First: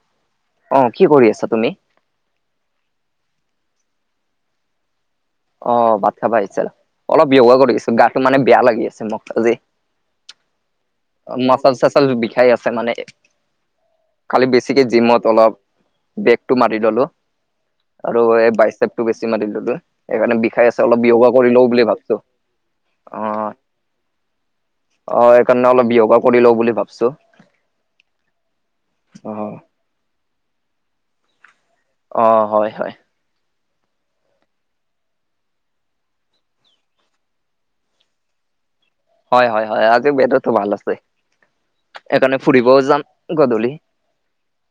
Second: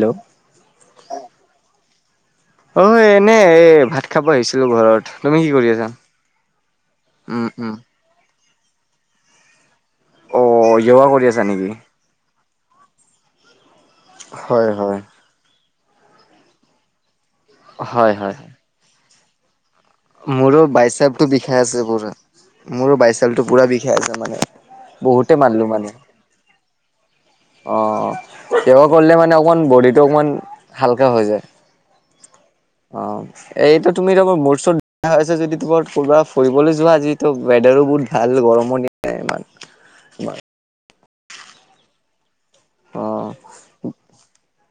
Hello অ কি কৰি আছা তুমি? অ এনে এই ভাত খাব আহিছিলো ঘৰত। তুমি কি কৰি অ আছা? ভাত খাবা আহিছা। অলপ উম, ইয়োগা উম। কৰিছো। গাটো মানে বেয়া লাগি আছে। মোক আজি অ' য়োগা কৰি আছা নেকি? মাচাল চাচাল বিষাই আছে মানে কালি হয়, বেছিকে হয়। জিমত অলপ। বেগটো মাৰি ললো হয়, আৰু হয়। এই বাইচেপটো বেছি মাৰি ললো। সেইকাৰণে মোৰো বিষাই আছে অলপ য়োগা বাইচেপটো কৰি বিষাই লও বুলি আছে পুৰা ভাবছো মোৰো অ বাইচেপটো পুৰা বিষাই আছে। মানে অ বহুতে মানুহ সেইকাৰণে অলপ ইয়োগা কৰি লও বুলি ভাবিছোঁ। অ ইয়োগা কৰিলে মানে অকণমান বডিটো অকণমান হালকা হৈ যায়। অ হয়, হয়। অহ এইটো তুমি তহ মোৰ চৰত আছ যদি তোমাৰ কৰবাত ফুৰিবলৈ যোৱা যিটো ৱেডাৰো বহুত ভাল গৰম দিন হয় হয় হয়। আজি ৱেডাৰটো ভাল আছে। সেইকাৰণে ফুৰিবও যাম অ', গধূলি।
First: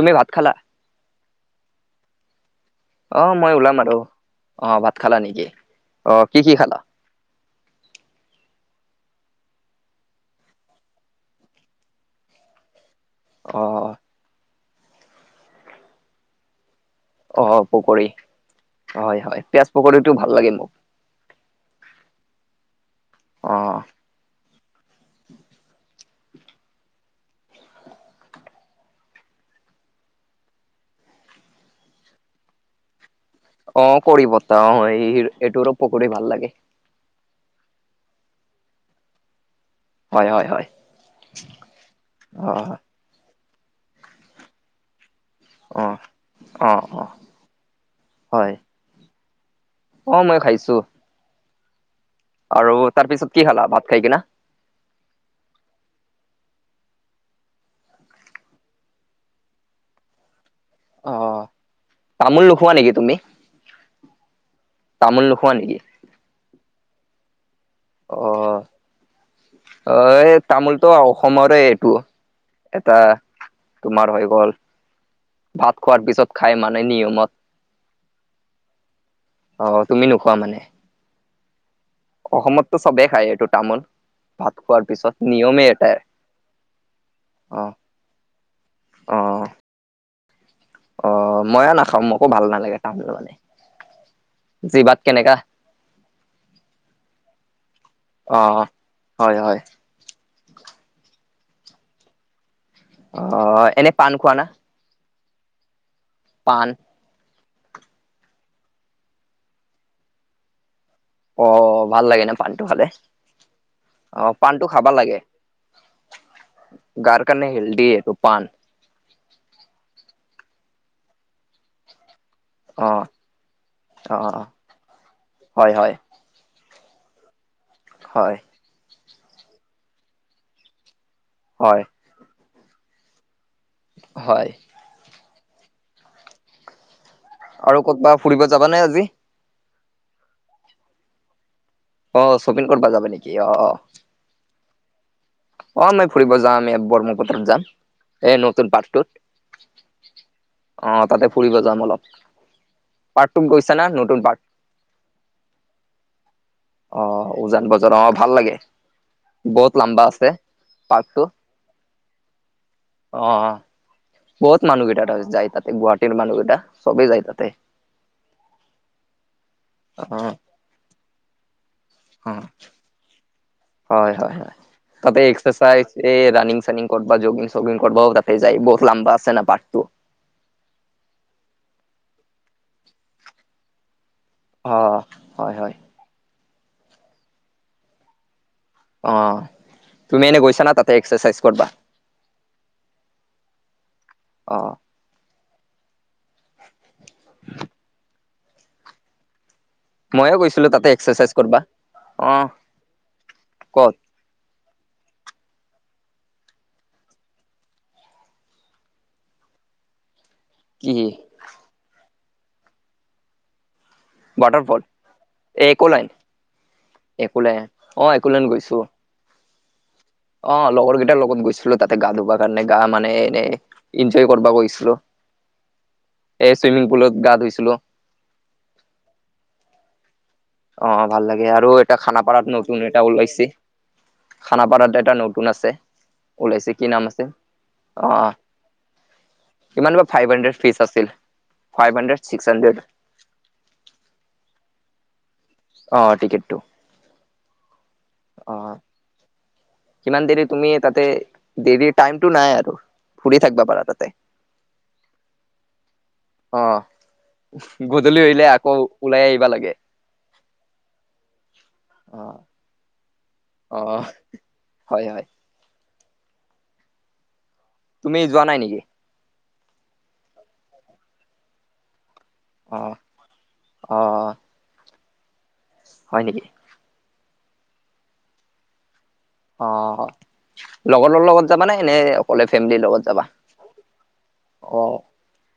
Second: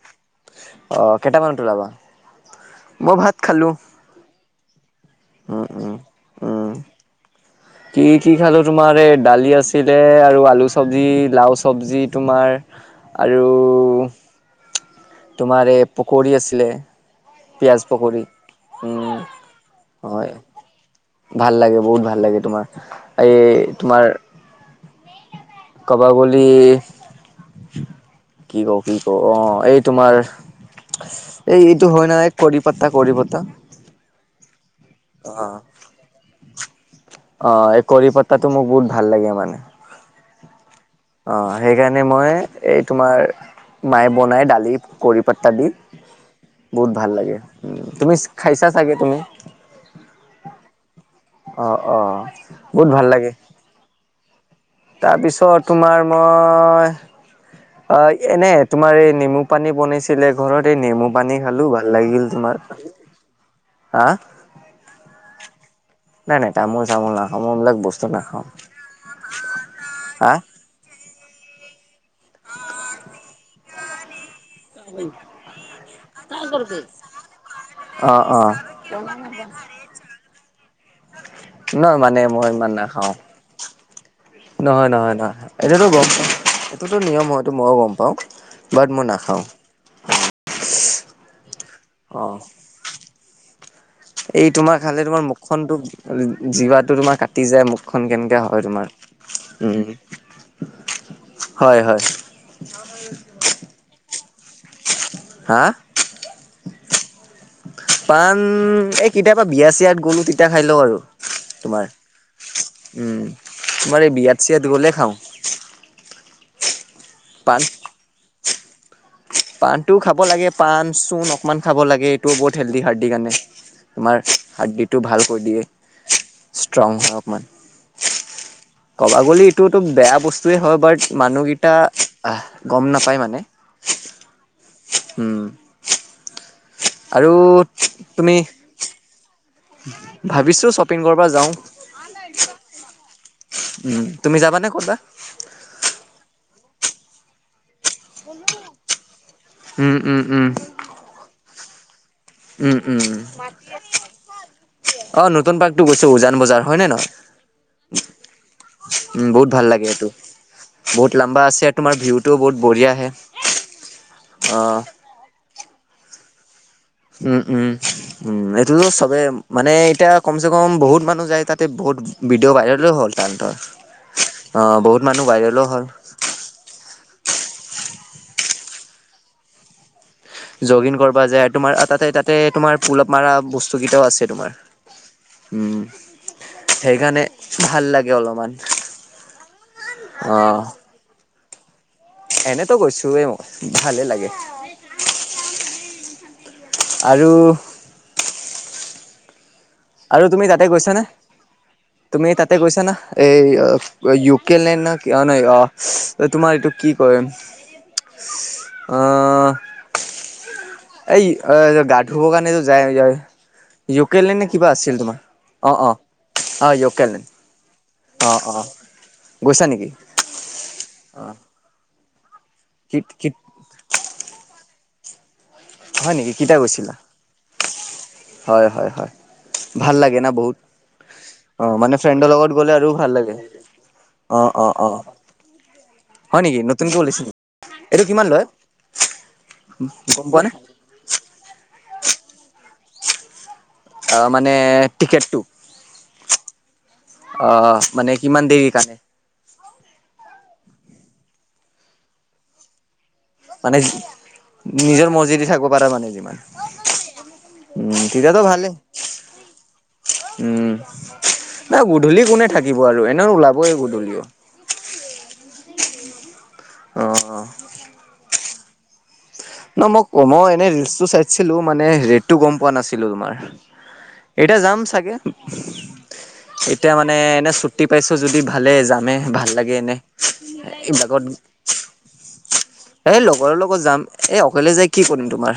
তুমি ভাত খালা? অ' কেইটামানত ওলাবা? অহ ভাত মই খালোঁ। ওলাম আৰু অ ভাত খালা নেকি? উম, উম, অ কি কি উম। খালা? কি কি খালোঁ তোমাৰ এই দালি আছিলে আৰু আলু চবজি লা‍উ চবজি তোমাৰ। আৰু অ অ তোমাৰ এই পকৰি আছিলে। অ পিয়াজ পকৰী পকৰি হয় উম হয় পিয়াজ পকৰীটো ভাল হয়। লাগে মোক ভাল লাগে বহুত ভাল লাগে। তোমাৰ এই অ তোমাৰ কাব গলে কি কবি ক, অ এই তোমাৰ এই এইটো হয় নে না কৰি পাতা কৰি পাতা অ কৰি পতা অ এইটো পকৰিও ভাল লাগে। অ'! এই, কাৰি পাতাটোক মোক বহুত ভাল লাগে মানে। হয়, হয়, হয়। অ'! সেইকাৰণে মই, অ এই তোমাৰ, মাই বনাই দালিত। কাৰি পাতা দি অ অ বহুত অ ভাল লাগে! উম, তুমি হয় খাইছা চাগে তুমি? অ'! মই খাইছোঁ। অ'! অ'! আৰু বহুত ভাল তাৰপিছত লাগে কি খালা? ভাত খাই কিনে? তাৰপিছত, তোমাৰ মই অ'! এনে, তোমাৰ এই নেমু পানী বনাইছে। আছিলে ঘৰতে, নেমু অ পানী খালোঁ ভাল লাগিল তামোল তোমাৰ? নোখোৱা নেকি তুমি হা! তামোল নোখোৱা নেকি? নাই, নাই। তামোল- চামোল নাখাওঁ, মই এইবিলাক বস্তু অ নাখাওঁ। অ'! এ, হা তামোলটো অসমৰে এইটো। এটা তোমাৰ হৈ গ'ল? ভাত খোৱাৰ পিছত খাই মানে, নিয়মত। অ'! অ'! অ তুমি নোখোৱা মানে নহয় মানে মানে, মই ইমান অসমততো চবেই নাখাওঁ। খায় এইটো তামোল। ভাত খোৱাৰ নহয়, নহয়, পিছত নহয়। নিয়মেই এইটোতো এটাই গম, এইটোতো নিয়ম হয়, এইটো অ মইয়ো গম পাওঁ। পাওঁ। বাত মই অ নাখাওঁ। অ'! মইয়ো নাখাওঁ। অ মোকো ভাল নালাগে তামোল মানে! এই তোমাৰ, জিভাত খালে তোমাৰ, কেনেকা মুখখন তো জিভাটো তোমাৰ কাটি যায়। মুখখন অ কেনেকাে হয় তোমাৰ? হয়, হয়। উম, হয়, হয়। অ'! এনে পাণ খোৱা না? হা! পাণ। পাণ, এ, কেতিয়াবা বিয়া- চিয়াত গ'লো, তেতিয়া খাই লওঁ আৰু। তোমাৰ। অ'! ভাল লাগে ন' পাণটো খালে! উম, তোমাৰ এই অ' বিয়াত চিয়াত পাণটো খাব গ'লে খাওঁ লাগে। গাৰ কাৰনে হেল্ডী এইটো পাণ। পাণটো খাব লাগে। পাণ- চূণ অকমান খাব লাগে। এইটো বহু হেল্ডি অ হাৰ্ডীৰ কাৰণে। অ তোমাৰ, হাৰ্ডিটো ভাল কৰি দিয়ে। হয় হয় ষ্ট্ৰং হয় অকমান। হয় ক'বা গ'লে, এইটোতো বেয়া বস্তুৱেই হয়। বাত মানুহকেইটা হয় গম নাপায় মানে। হয়। উম! আৰু তুমি [unintelligible] ভাবিছোঁ শ্বপিং কৰিব যাওঁ। অ'! শ্বপিং কৰিব যাবি নেকি? অ'! অ'! উম, তুমি যাবানে ক'ৰবাত? অ'! মই ফুৰিব যাম, ব্ৰহ্মপুত্ৰত যাম। এই, নতুন পৰ্কটোত। উম! উম! উম! অ'! তাতে ফুৰিব যাম অলপ। উম, উম। উম। পাৰ্কটোত গৈছা না? নতুন পাৰ্ক অ'! নতুন পাৰ্কটো গৈছোঁ, উজান বজাৰ। হয়নে অ নহয়? উজান বজাৰ অ ভাল লাগে উম, বহুত ভাল লাগে লাম্বা এইটো! আছে পাৰ্কটো বহুত লম্বা আছে। তোমাৰ, ভিউটোও বহুত বঢ়িয়া আহে! অ অ বহুত মানুহকেইটা তাতে যায়। তাতে, গুৱাহাটীৰ মানুহকেইটা। চবেই যায় উম, তাতে। উম, উম! এইটোতো চবে মানে, এতিয়া কমচে [unintelligible] বহুত মানুহ যায় তাতে। বহুত ভিডিঅ' ভাইৰেলো হ'ল তাহাঁতৰ। হয় হয় হয়, অ বহুত তাতে মানুহ ভাইৰেলো হ'ল এক্সাৰচাইজ- এই ৰানিং চানিং কৰবা জগিং চগিং কৰা ততে যায় বহুত লমাম্বা আছে ন বাতটো। যোগিং কৰিব যায় আৰু তোমাৰ তাতে, তাতে তোমাৰ, পুল- আপ মাৰা বস্তুকেইটাও আছে তোমাৰ। অ হয় হয় উম! সেইকাৰণে, ভাল লাগে অলপমান। অঁ, তুমি অ এনে গৈছা না তাতে এক্সা চাইজ কৰবা। এনেতো গৈছোৱে, মই ভালে লাগে। অহ আৰু আৰু ময়ো তুমি গৈছিলো তাতে গৈছানে এক্সাৰচাইজ কৰবা। অ তুমি তাতে গৈছা না এই ক'ত ইউক- কেলে ন অ নাই অ তোমাৰ এইটো কি ক‌য়? অঁ- কি এই গা ধুবৰ কাৰণে যায়- য়'কে লেন নে কিবা ৱাটাৰফল আছিল তোমাৰ এই অঁ অঁ একোলেণ্ড অঁ য়'কলেন- একোলেণ্ড অ অঁ একোলেণ্ড অঁ গৈছো। গৈছা নেকি? অ লগৰ কেইটাৰ লগত গৈছিলো তাতে গা ধুবা কাৰণে গা কি মানে কি এনেই- ইনজয় কৰিব গৈছিলো হয় নেকি এ কেতিয়া ছুইমিং গৈছিলা পুলত গা ধুইছিলো। হয় হয় হয়, ভাল লাগে না বহুত। অঁ ভাল লাগে অ আৰু মানে এটা ফ্ৰেণ্ডৰ লগত খানাপাৰাত গ'লে নতুন আৰু এটা ভাল লাগে ওলাইছে। অ অ অ খানাপাৰাত এটা নতুন আছে। হয় নেকি ওলাইছে কি নতুনকে নাম ওলাইছে আছে নেকি এইটো কিমান আহঁ। লয় ইমান বা ফাইভ গম পোৱা নে হান্ড্রেড ফিচ আছিল, ফাইভ হান্ড্রেড ছিক্স হান্ড্রেড। অঁ মানে টিকেটটো- অ টিকেটটো আহ মানে কিমান অ দেৰি কাৰণে- কিমান দেৰি তুমি তাতে দেৰি টাইমটো নাই আৰু। ফুৰি থাকিবা মানে পাৰা তাতে নিজৰ মজিদি থাকিব পাৰা মানে যিমান। অ উম গধূলি তেতিয়াতো হলে আকৌ ভালেই, ওলাই আহিবা লাগে উম। না অ গধূলি কোনে থাকিব আৰু এনেও ওলাব। অ হয় হয়। অঁ তুমি যোৱা নাই নেকি? ন মই কমই এনেই ৰিলচটো চাইছিলো মানে ৰেটটো গম পোৱা অ নাছিলো তোমাৰ অ এতিয়া যাম চাগে। হয় নেকি? এতিয়া মানে এনে ছু্টি পাইছো যদি ভালে যামে। ভাল অ লাগে এনে, এইবিলাকত লগৰৰ লগত যাবা নে এনে অকলে ফেমিলিৰ লগত এই যাবা লগৰৰ লগত যাম এই- অকলে অ যাই কি কৰিম, তোমাৰ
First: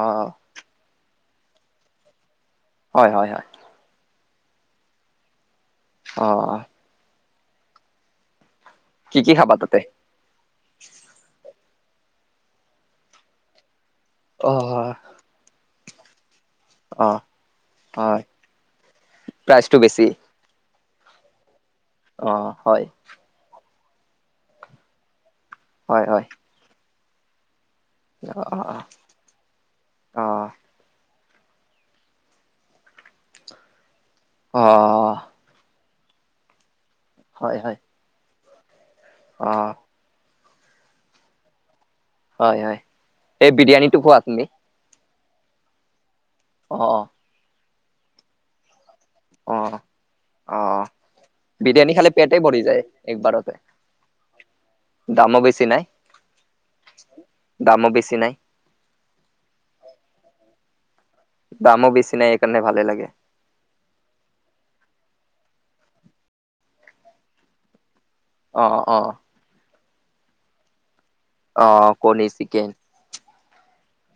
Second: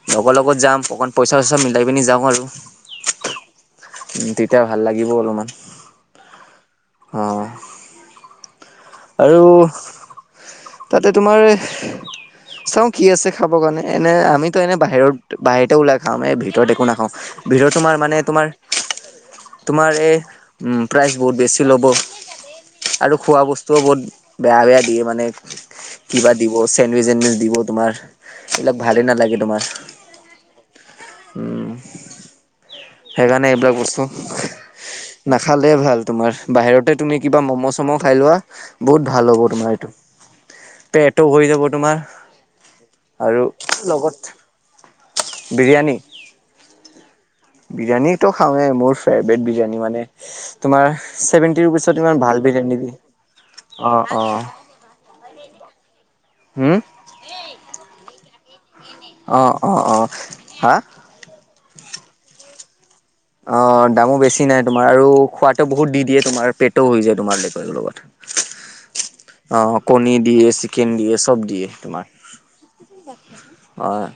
অ লগৰ লগত যাম অকণ পইচা চইচা মিলাই পিনি যাওঁ আৰু। হয় হয় হয়। উম তেতিয়া ভাল লাগিব অলপমান। অ অঁ কি কি খাবা তাতে? তাতে তোমাৰ চাও কি আছে খাব কাৰণে, এনে অ আমিতো এনে বাহিৰৰ- বাহিৰতে ওলাগ- খাওঁ, ভিতৰত একো অ নাখাওঁ ভিতৰত তোমাৰ মানে হয় তোমাৰ প্ৰাইচটো তোমাৰ বেছি এই - উম, প্ৰাইচ বহুত বেছি ল'ব, অ হয় আৰু খোৱা বস্তুও বহুত বেয়া বেয়া দিয়ে মানে। হয় হয় কিবা দিব চেণ্ডউইচ চেণ্ডউইচ দিব তোমাৰ, অ অ এইবিলাক ভালেই নালাগে তোমাৰ। অ উম, সেইকাৰণে এইবিলাক বস্তু- অ নাখালে ভাল, তোমাৰ বাহিৰতে তুমি কিবা হয় ম'ম' হয় চম' খাই লোৱা। বহুত ভাল হ'ব অ তোমাৰ এইটো, পেটো ভৰি যাব তোমাৰ। হয় হয় আৰু এই বিৰিয়ানীটো লগত খোৱা তুমি? বিৰিয়ানী অ বিৰিয়ানীত' খাওঁৱে মোৰ- অ বিৰিয়ানী মানে অ তোমাৰ চেভেনটি বিৰিয়ানী ৰুপিচত খালে ইমান পেটে ভাল ভৰি বিৰিয়ানী যায় দিয়ে। একবাৰতে অ অ দামো বেছি নাই। হু দামো বেছি নাই অ অ অ হা দামো বেছি নাই এইকাৰণে ভালে লাগে। অ', দামো বেছি নাই তোমাৰ আৰু খোৱাটো বহুত দি দিয়ে তোমাৰ পেটও ভৰি যায় তোমাৰ লগত। [inaudible] অ' অ' অ', কণী দিয়ে চিকেন দিয়ে চব দিয়ে অ তোমাৰ, কণী চিকেন হয়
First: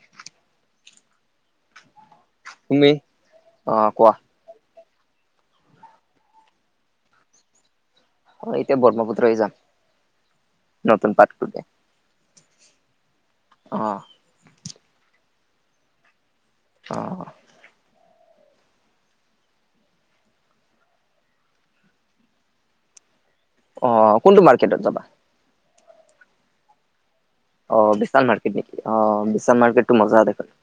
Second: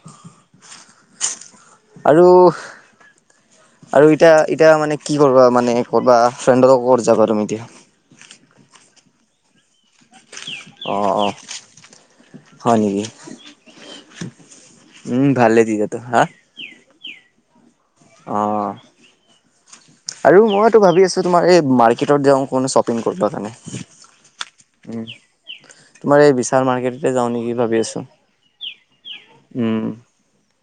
আৰু তুমি? অ আৰু কোৱা এতিয়া এতিয়া মানে কি কৰিবা মানে কৰবা ফ্ৰেণ্ড লগত ক'ত যাবা তুমি এতিয়া? এতিয়া ব্ৰহ্মপুত্ৰই যাম। নতুন অ', পাৰ্কটোতে হয় নেকি? অ উম ভালে দিছা তো হা অ', অ', আৰু মইতো ভাবি আছোঁ তোমাৰ এই মাৰ্কেটত যাওঁ কোনো শ্বপিং কৰিব কাৰণে। অ', কোনটো মাৰ্কেটত যাবা? তোমাৰ এই বিশাল মাৰ্কেটতে যাও নেকি? ভাবি অ', আছো। বিশাল মাৰ্কেট নেকি অ' বিশাল মাৰ্কেট টো মজা দেখোন।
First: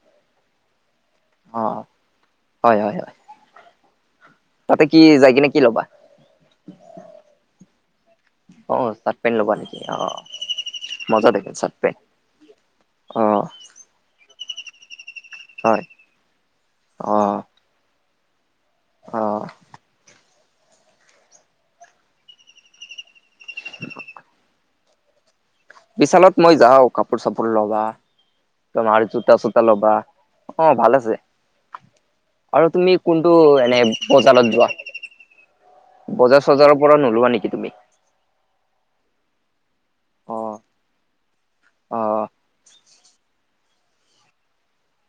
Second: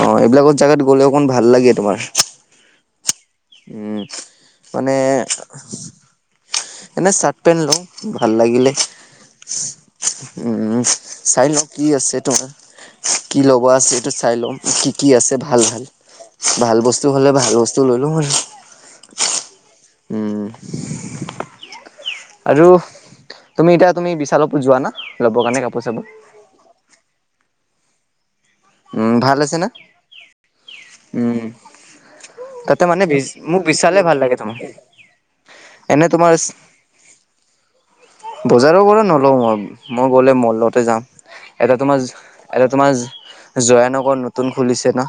অ' এইবিলাকৰ জাগাত গ'লেও অকণ ভাল অ লাগে তোমাৰ। হয় হয় হয় উম তাতে মানে, কি যাই কিনে কি ল'বা এনে চাৰ্ট পেন্ট লওঁ ভাল লাগিলে, অ চাৰ্ট পেণ্ট ল'বা নেকি অ উম মজা চাই দেখোন লও চাৰ্ট কি পেণ্ট আছে তোমাৰ অ কি ল'ব আছে, চাই লম কি কি আছে ভাল হয় ভাল ভাল অ বস্তু হ'লে ভাল বস্তু লৈ লও আৰু অ', উম আৰু তুমি এতিয়া তুমি বিশালত যোৱা না লবৰ কাৰণে কাপ বিশালত মই যাওঁ কাপোৰ চাপোৰ লবা তোমাৰ উম কূৰ্তা ভাল আছে চূৰ্তা না লবা অ' ভাল আছে, উম আৰু তাতে তুমি মানে কোনটো মোক এনে বিশালে ভাল লাগে বজাৰত তোমাৰ যোৱা‌? এনে তোমাৰ পৰা নোলোৱা নেকি তুমি? বজাৰৰ পৰা নলওঁ মই মই গ'লে অ মলতে যাম এটা অ তোমাৰ এটা তোমাৰ জয়ানগৰ নতুন খুলিছে ন‌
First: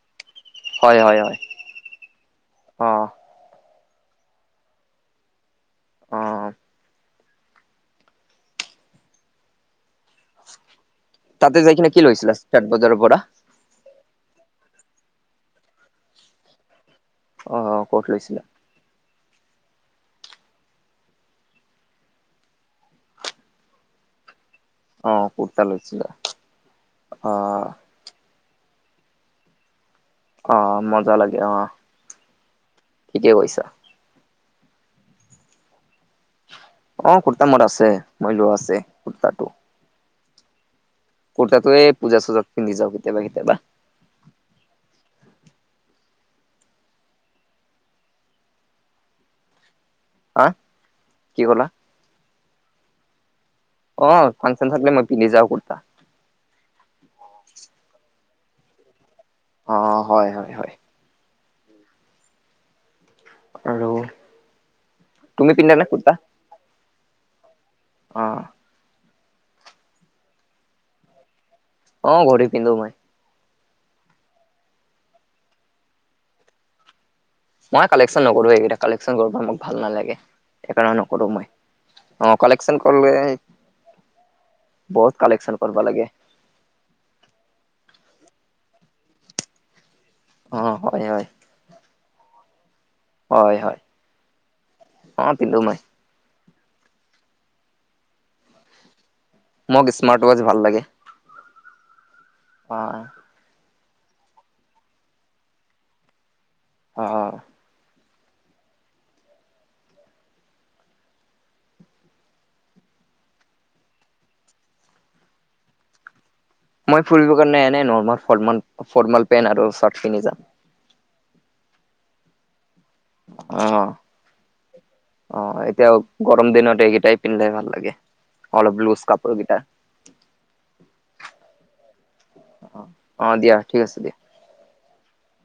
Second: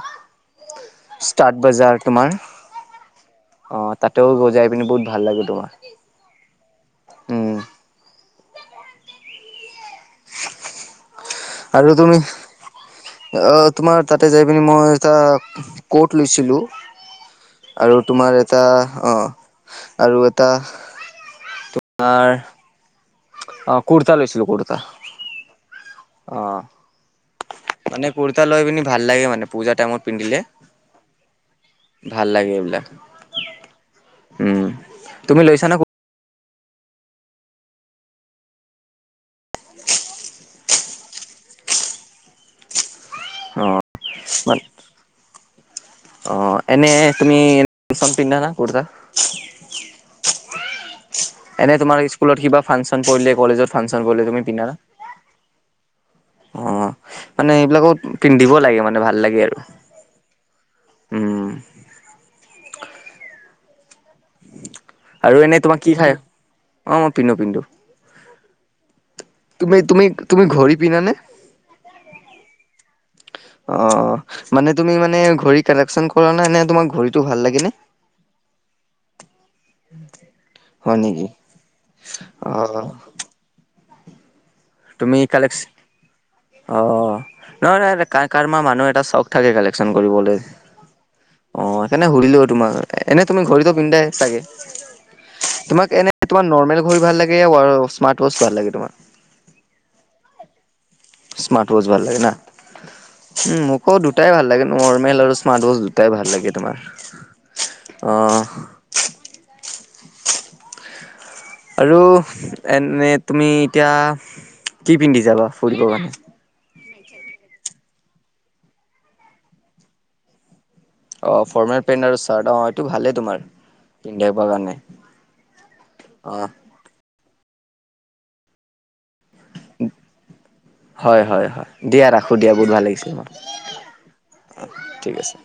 হয় হয় হয় ষ্টাৰ্ট, বজাৰ তোমাৰ অ' তাতেও জাই পিনি বহুত ভাল লাগে তোমাৰ অ', উম তাতে যাই আৰু কিনি কি তুমি লৈছিলা ষ্টেট বজাৰৰ পৰা? অ তোমাৰ তাতে যাই পিনি মই এটা ক'ট লৈছিলোঁ, অ আৰু ক'ত তোমাৰ লৈছিলা এটা অ' আৰু এটা, তোমাৰ অ কুৰ্তা লৈছিলো কুৰ অ কুুৰ্তা লৈছিলে, অ' মানে কুৰ্তা লৈ পিনি ভাল লাগে মানে পূজা টাইমত। পিন্ধিলে অ মজা লাগে অ ভাল লাগে এইবিলাক। ঠিকে কৈছা উম তুমি লৈছা ন অ', কুৰ্তা মোৰ আছে মই লোৱা আছে কুুৰ্তাটো। কুৰ্তাটো এ পূজা চুজাত পিন্ধি যাওঁ কেতিয়াবা কেতিয়াবা। [unintelligible] অ', এনেই তুমি এ ফেচন পিন্ধা নে কুৰ্তা। [unintelligible] এনে তোমাৰ স্কুলত কিবা ফাংচন পৰিলে কলেজত ফাংচন অ পৰিলে তুমি পিন্ধা ফাংশন না? চাবলে মই পিন্ধি যাওঁ ৰ্কুতা। অ মানে এইবিলাকত পিন্ধিব লাগে মানে ভাল লাগে আৰু। অ হয় হয় হয়, উম' আৰু আৰু তুমি এনেই পিন্ধা তোমাক নে কি কুৰ্তা খাই, অ মই পিন্ধো পিন্ধো অহ' তুমি তুমি তুমি ঘড়ী পিন্ধানে? অ ঘড়ী পিন্ধো মই। অ' মানে তুমি মানে ঘড়ী কালেকশ্যন কৰা নে, নে তোমাৰ ঘড়ী মই কালেকশ্যন নকৰোঁ এইকেইটা কালেকশ্যন কৰিব মোক ভাল নালাগে, হয় সেইকাৰণে নেকি নকৰোঁ মই। অ কালেকশ্যন কৰলে তুমি কালেক কৰিব লাগে অ নাই কাৰ কাৰ মাৰ মানুহ এটা চখ থাকে কালেকশ্যন কৰিবলে, অ হয় হয়। অ সেইকাৰণে সুধিলোঁ তোমাক এনে, তুমি হয় ঘড়ীতো হয় পিন্ধাই চাগে অ পিন্ধো মই তোমাক এনে নে তোমাক নৰ্মেল ঘড়ী ভাল লাগে স্মাৰ্ট ৱাছ ভাল লাগে তোমাৰ? মোক স্মাৰ্ট ৱাচ ভাল লাগে। স্মাৰ্ট ৱাচ ভাল লাগে না। অহ। উম মোকো দুটাই ভাল লাগে, নৰ্মেল আৰু স্মাৰ্ট ৱাছ দুটাই ভাল লাগে তোমাৰ। অ অহ। আৰু এনেই তুমি এতিয়া কি পিন্ধি যাবা ফুৰিবৰ কাৰণে? মই ফুৰিব কাৰণে এনে নৰ্মেল ফৰ্মেল পেন্ট আৰু চাৰ্ট পিন্ধি যাম। অ ফৰ্মেল পেণ্ট আৰু চাৰ্ট, অহ' অহ' অ এতিয়া অ গৰম দিনত এই কেইটাই, পিন্ধলে ভাল লাগে অলপ লুছ কা হয় হয় হয় দিয়া ৰাখোঁ দিয়া বহুত ভাল লাগিছিলে তোমাক, অ দিয়া ঠিক আছে দিয়া অ ঠিক আছে।